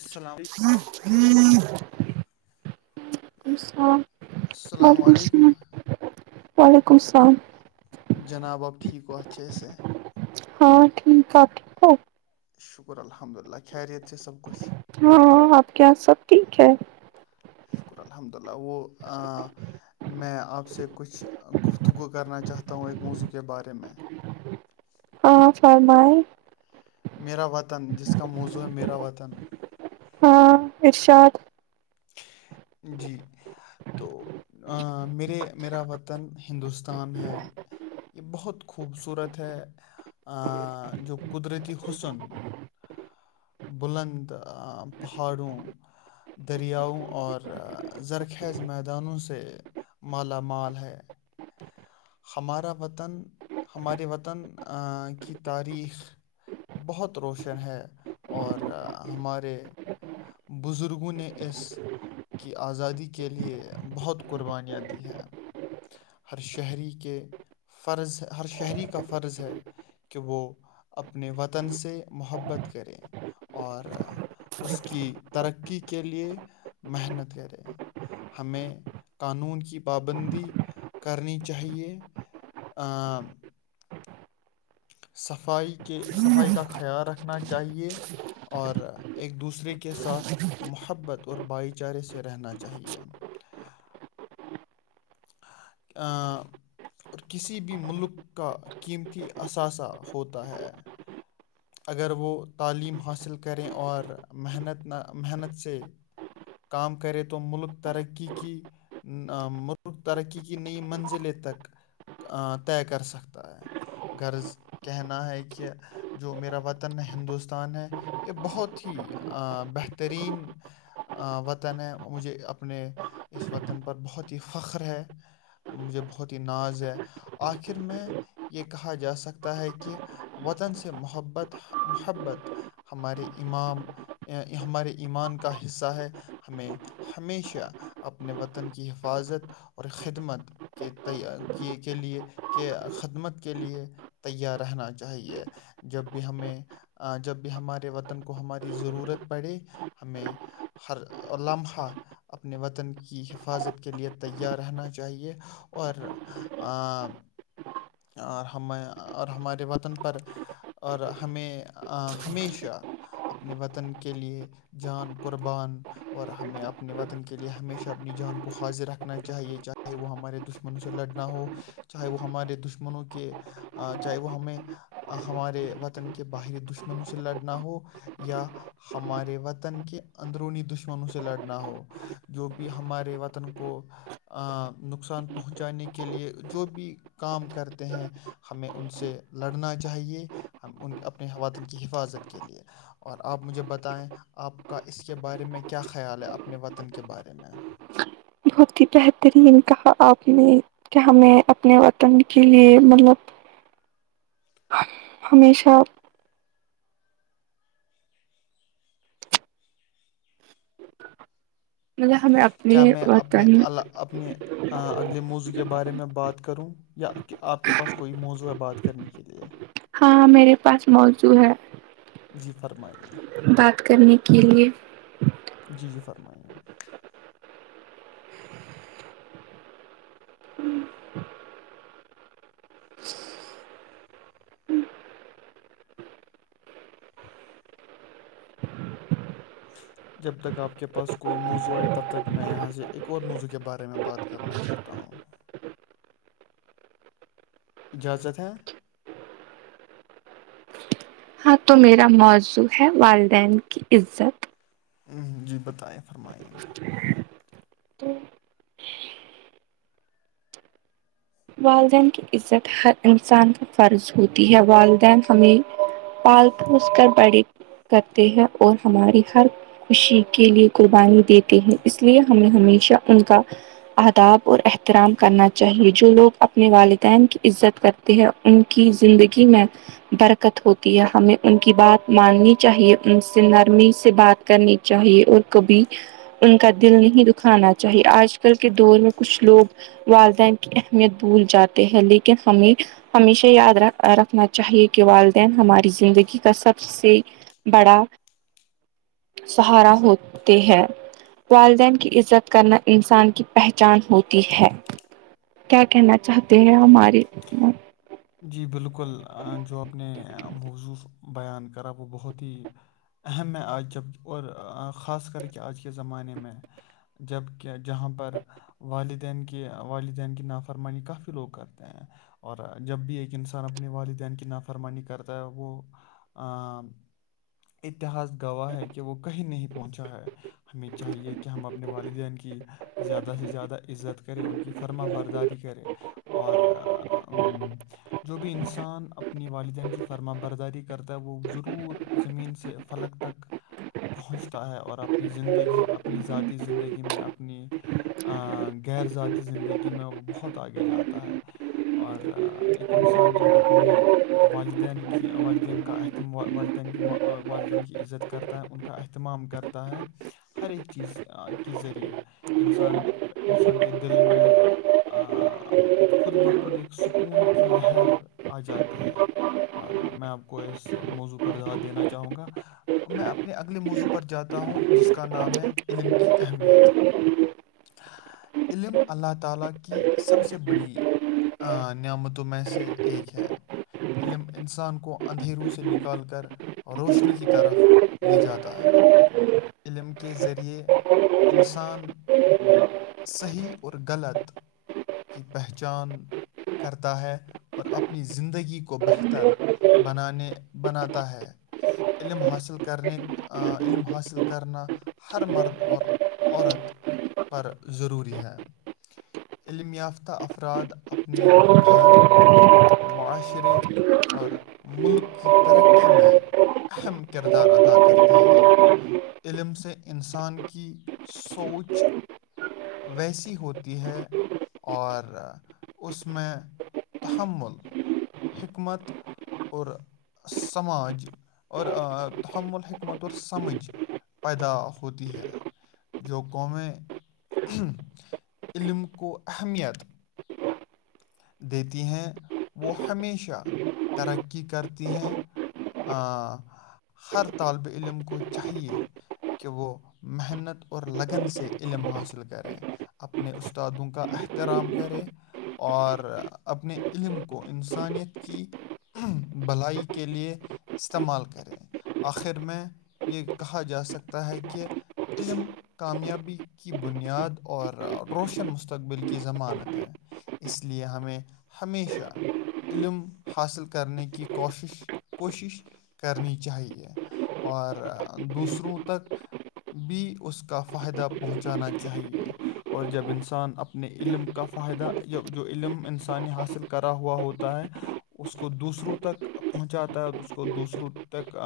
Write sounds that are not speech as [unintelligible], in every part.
السلام علیکم ہ ہوں [unintelligible] وعیکم السلام السلام وعلیکم علیکم السلام وعلیکم السلام جناب آب ٹھیکتھسے ہاں ٹھیک ٹاک ٹھیک ہے شکر الحمد اللہ خیریت سب کچھ ہاں آپ کے یہاں سب ٹھیک ہے شکر الحمد للہ وہ ہاں میں آپ سے کچھ گفتگو کرنا چاہتا ہوں ایک موضوع کے بارے میں ہاں فرمائ میرا وطن جس کا موضوع ہے میرا وطن ہاں ارشاد جی تو میرے میرا وطن ہندوستان ہے یہ بہت خوبصورت ہے آ جو قدرتی حسن بلند پہاڑوں دریاؤں اور زرخیز میدانوں سے مالا مال ہے ہمارا وطن ہمارے وطن کی تاریخ بہت روشن ہے اور ہمارے بزرگوں نے اس کی آزادی کے لیے بہت قربانیاں دی ہیں ہر شہری کے فرض ہر شہری کا فرض ہے کہ وہ اپنے وطن سے محبت کریں اور اس کی ترقی کے لیے محنت کریں ہمیں قانون کی پابندی کرنی چاہیے آ صفائی کے صفائی کا خیال رکھنا چاہیے اور ایک دوسرے کے ساتھ محبت اور بھائی چارے سے رہنا چاہیے ا اور کسی بھی ملک کا قیمتی اثاثہ ہوتا ہے اگر وہ تعلیم حاصل کریں اور محنت نہ محنت سے کام کرے تو ملک ترقی کی ملک ترقی کی نئی منزلیں تک طے کر سکتا ہے غرض کہنا ہے کہ [unintelligible] جو میرا وطن ہے ہندوستان ہے یہ بہت ہی بہترین وطن ہے مجھے اپنے اس وطن پر بہت ہی فخر ہے مجھے بہت ہی ناز ہے آخر میں یہ کہا جا سکتا ہے کہ وطن سے محبت محبت ہمارے امام ہمارے ایمان کا حصہ ہے ہمیں ہمیشہ اپنے وطن کی حفاظت اور خدمت کے کی کے لیے کہ خدمت کے لیے تیار رہنا چاہیے جب بھی ہمیں جب بھی ہمارے وطن کو ہماری ضرورت پڑے ہمیں ہر لمحہ [unintelligible] اپنے وطن کی حفاظت کے لیے تیار رہنا چاہیے اور اور ہم اور ہمارے وطن پر اور ہمیں ہمیشہ اپنے وطن کے لیے جان قربان اور ہمیں اپنے وطن کے لیے ہمیشہ اپنی جان کو حاضر رکھنا چاہیے چاہے وہ ہمارے دشمن دشمنوں سے لڑنا ہو چاہے وہ ہمارے دشمنوں کے چاہے وہ ہمیں ہمارے وطن کے باہری دشمنوں سے لڑنا ہو یا ہمارے وطن کے اندرونی دشمنوں سے لڑنا ہو جو بھی ہمارے وطن کو نقصان پہنچانے کے لیے جو بھی کام کر ہیں ہمیں ان سے لڑنا چاہیے ہم ان اپنے وطن کی حفاظت کے لیے اور آپ مجھے بتاے نا آپ کا اس کے بارے میں کیا خیال ہے اپنے وطن کے بارے میں بہت ہی بہترین کہا آپ نے کہ ہمیں اپنے وطن کے لیے مطلب ہمیشہ مطلب ہمیں اپنی کیا میں اپنے وتانی الا- اپنے اگلے موضوع کے بارے میں بات کروں یا آپ کے پاس کوئی موضوع ہے بات کرنے کے لئے ہاں میرے پاس موزوں ہے جی فرمائیے بات کرنے کے لیے جی جی فرمائیے جی جب تک آپ کے پاس کوئی موضوع آئے تب تک میں یہاں سے ایک اور موضوع کے بارے میں بات کرنا چاہ تا ھمم اجازت ہے ہاں تو میرا موضوع ہے والدین کی عزت جی بتائیں فرمائیں والدین کی عزت ہر انسان کا فرض ہوتی ہے والدین ہمیں پال پوس کر بڑے کرتے ہیں اور ہماری ہر خوشی کے لیے قربانی دیتے ہیں اس لیے ہمیں ہمیشہ ان کا آداب اور احترام کرنا چاہیے جو لوگ اپنے والدین کی عزت کرتے ہیں ان کی زندگی میں برکت ہوتی ہے ہمیں ان کی بات ماننی چاہیے ان سے نرمی سے بات کرنی چاہیے اور کبھی ان کا دل نہیں دکھانا چاہیے آج کل کے دور میں کچھ لوگ والدین کی اہم یت بھول جاتے ہیں لیکن ہمیں ہمیشہ یاد ر رکھنا چاہیے کہ والدین ہماری زندگی کا سب سے بڑا سہارا ہوتے ہے والدین کی عزت کرنا انسان کی پہچان ہوتی ہے کیا کہنا چاہتے ہیں ہماری جی بالکل جو آپ نے موضوع بیان کرا وہ بہت ہی اہم ہے آج جب اور خاص کر کے آج کے زمانے میں جب کیا جہاں پر والدین کی والدین کی نافرمانی کافی لوگ کرتے ہیں اور جب بھی ایک انسان اپنے والدین کی نافرمانی کرتا ہے وہ اتہاس گواہ ہے کہ وہ کہیں نہیں پہنچا ہے ہمیں چاہیے کہ ہم اپنے والدین کی زیادہ سے زیادہ عزت کریں ان کی فرما برداری کرے اور جو بھی انسان اپ اپنی والدین کی فرما برداری کرتا ہے وہ ضرور زمین سے فلک تک پہنچتا ہے اور اپنی زندگی اپنی ذاتی زندگی میں اپنی غیر ذاتی زندگی میں وہ بہت آگے جاتا ہے اور ایک انسان جب اپنے والدین کی والدین کا اہتم والدین کی والدین کی عزت کرتا ہے ان کا اہتمام کرتا ہے ہر ایک چیز کے ذریعے انسان انسان کے دل میں خود بخود ایک سکون کی لہر آ جاتی ہے اور میں آپ کو اس موضوع پر دا دینا چاہوں گا میں اپنے اگلے موضوع پر جاتا ہوں جس کا نام ہے علم کی اہمیت [unintelligible] ہ نعمتوں میں سے ایک ہے علم انسان کو اندھیروں سے نکال کر روشنی کی طرف لے جاتا ہے علم کے ذریعے انسان صحیح اور غلط کی پہچان کرتا ہے اور اپنی زندگی کو بہتر بنانے بناتا ہے علم حاصل کرنے علم حاصل کرنا ہر مرد اور عورت پر ضروری ہے علم یافتہ افراد اپنے اپنے گھر معاشرے اور ملک کی ترقی میں اہم کردار ادا کرتے ہیں علم سے انسان کی سوچ ویسی ہوتی ہے اور اس م میں تحمل حکمت اورور سماج اور تحمل ہےق متور سمجھ پیدا ہوتی ہے جو قووم علم کو اہمیت دیتی ہیں وہ ہمیشہ ترقی کرتی ہیں ہ ہر طالب علم کو چاہیے کہ وہ محنت اور لگن سے علم حاصل کریں اپنے استادوں کا احترام کرے اور اپنے علم کو انسانیت کی بھلائی کے لیے استعمال کریں آخر میں یہ کہا جا سکتا ہے کہ علم کامیابی کی بنیاد اور روشن مستقبل کی ضمانت ہے اس لیے ہمیں ہمیشہ علم حاصل کرنے کی کوشش کوشش کرنی چاہیے اور دوسروں تک بھی اس کا فائدہ پہنچانا چاہیے اور جب انسان اپنے علم کا فائدہ یا جو علم انسانی حاصل کرا ہوا ہوتا ہے اس کو دوسروں تک پہنچاتا ہے اس کو دوسروں تک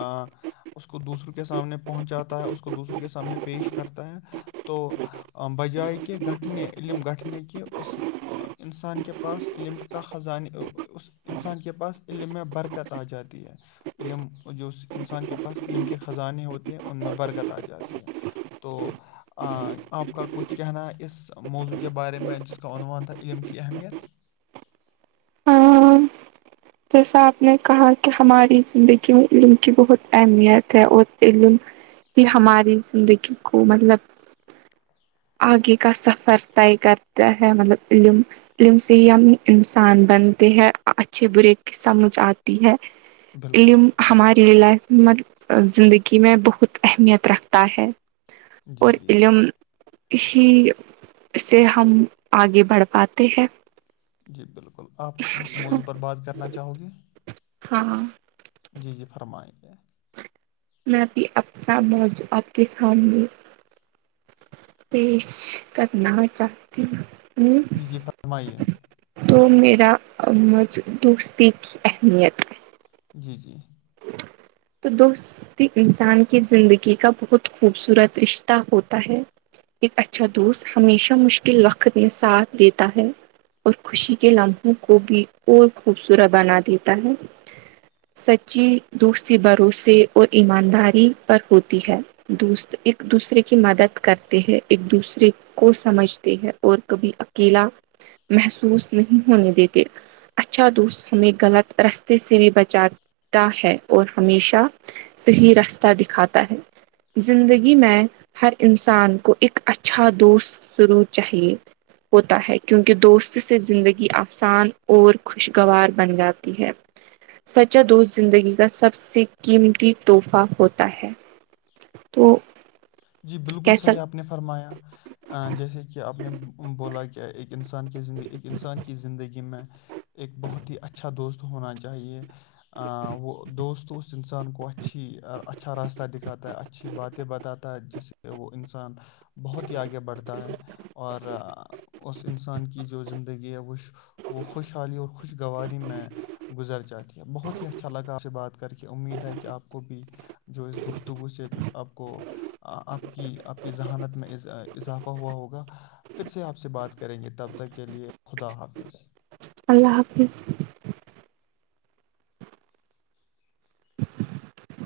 اس کو دوسروں کے سامنے پہنچاتا ہے اس کو دوسروں کے سامنے پیش کرتا ہے تو بجائے کہ گھٹھنے علم گھٹھنے کے اس آ، انسان کے پاس علم کا خزانے اس انسان کے پاس علم میں برکت آ جاتی ہے علم جو انسان کے پاس علم کے خزانے ہوتے ہیں ان میں برکت آ جاتی ہے تو آپ کا کچھ کہنا ہے اس موضوع کے بارے میں جس کا عنوان تھا علم کی اہمیت ہاں جیسا آپ نے کہا کہ ہماری زندگی میں علم کی بہت اہمیت ہے اور علم کہ ہماری زندگی کو مطلب آگے کا سفر طے کرتا ہے مطلب علم علم سے ہی ہم انسان بنتے ہیں اچھے برے سمجھ آتی ہے بالکل ہماری لائف میں زندگی میں بہت اہمیت رکھتا ہے جی اور جی جی علم ہی سے ہم آگے بڑھ پاتے ہیں جی بالکل آپ اس موضوع پر بات کرنا چاہو گے ہاں ہاں جی جی فرمائیں گے میں بھی اپنا موج آپ کے سامنے پیش کرنا چاہتی ہوں جی جی فرمائیے تو میرا امجھ دوستی کی اہمیت ہے۔ جی جی تو دست انسان کی زندگی کا بہت خوبصورت رشتہ ہوتا ہے ایک اچھا دوست ہمیشہ مشکل وقت میں ساتھ دیتا ہے اور خوشی کے لمحوں کو بھی اور خوبصورت بنا دیتا ہے سچی دوستری بھروسے اور ایمانداری پر ہوتی ہے دوست ایک دوسرے کی مدد کرتے ہے ایک دوسرے کو سمجھتے ہیں اور کبھی اکیلا محسوس نہیں ہونے دیتے اچھا دوست ہمیں غلط رستے سے بھی بچا ہے اور ہمیشہ صحیح رستہ دکھاتا ہے زندگی میں ہر انسان کو ایک اچھا دوست ذرور چاہیے ہوتا ہے کیونکہ دوست سے زندگی آسان اور خوشگوار بن جاتی ہے سچا دوست زندگی کا سب سے قیمتی تحفہ ہوتا ہے تو جی بالکل کیسا صحیح آپ نے فرمایا جیسے کہ آپ نے بولا کہ ایک انسان کے زندگی ایک انسان کی زندگی میں ایک بہت ہی اچھا دوست ہونا چاہیے وہ دوست اس اس انسان کو اچھی اچھا راستہ دکھاتا ہے اچھی باتیں بتاتا جس سے وہ انسان بہت ہی آگے بڑھتا ہے اور اس انسان کی جو زندگی ہے وہش وہ خوش حالی اور خش خوش گواری میں گزر جاتی ہے بہت ہی اچھا لگا آپ سے بات کر کے کہ امید ہے کہ آپ کو بھی جو اس گفتگو سے کچھ آپ کو آپ کی آپ کی ذہانت میں اضافہ ہوا ہوگا پھر سے آپ سے بات کریں گے تب تک کے لیے خدا حافظ اللہ حافظ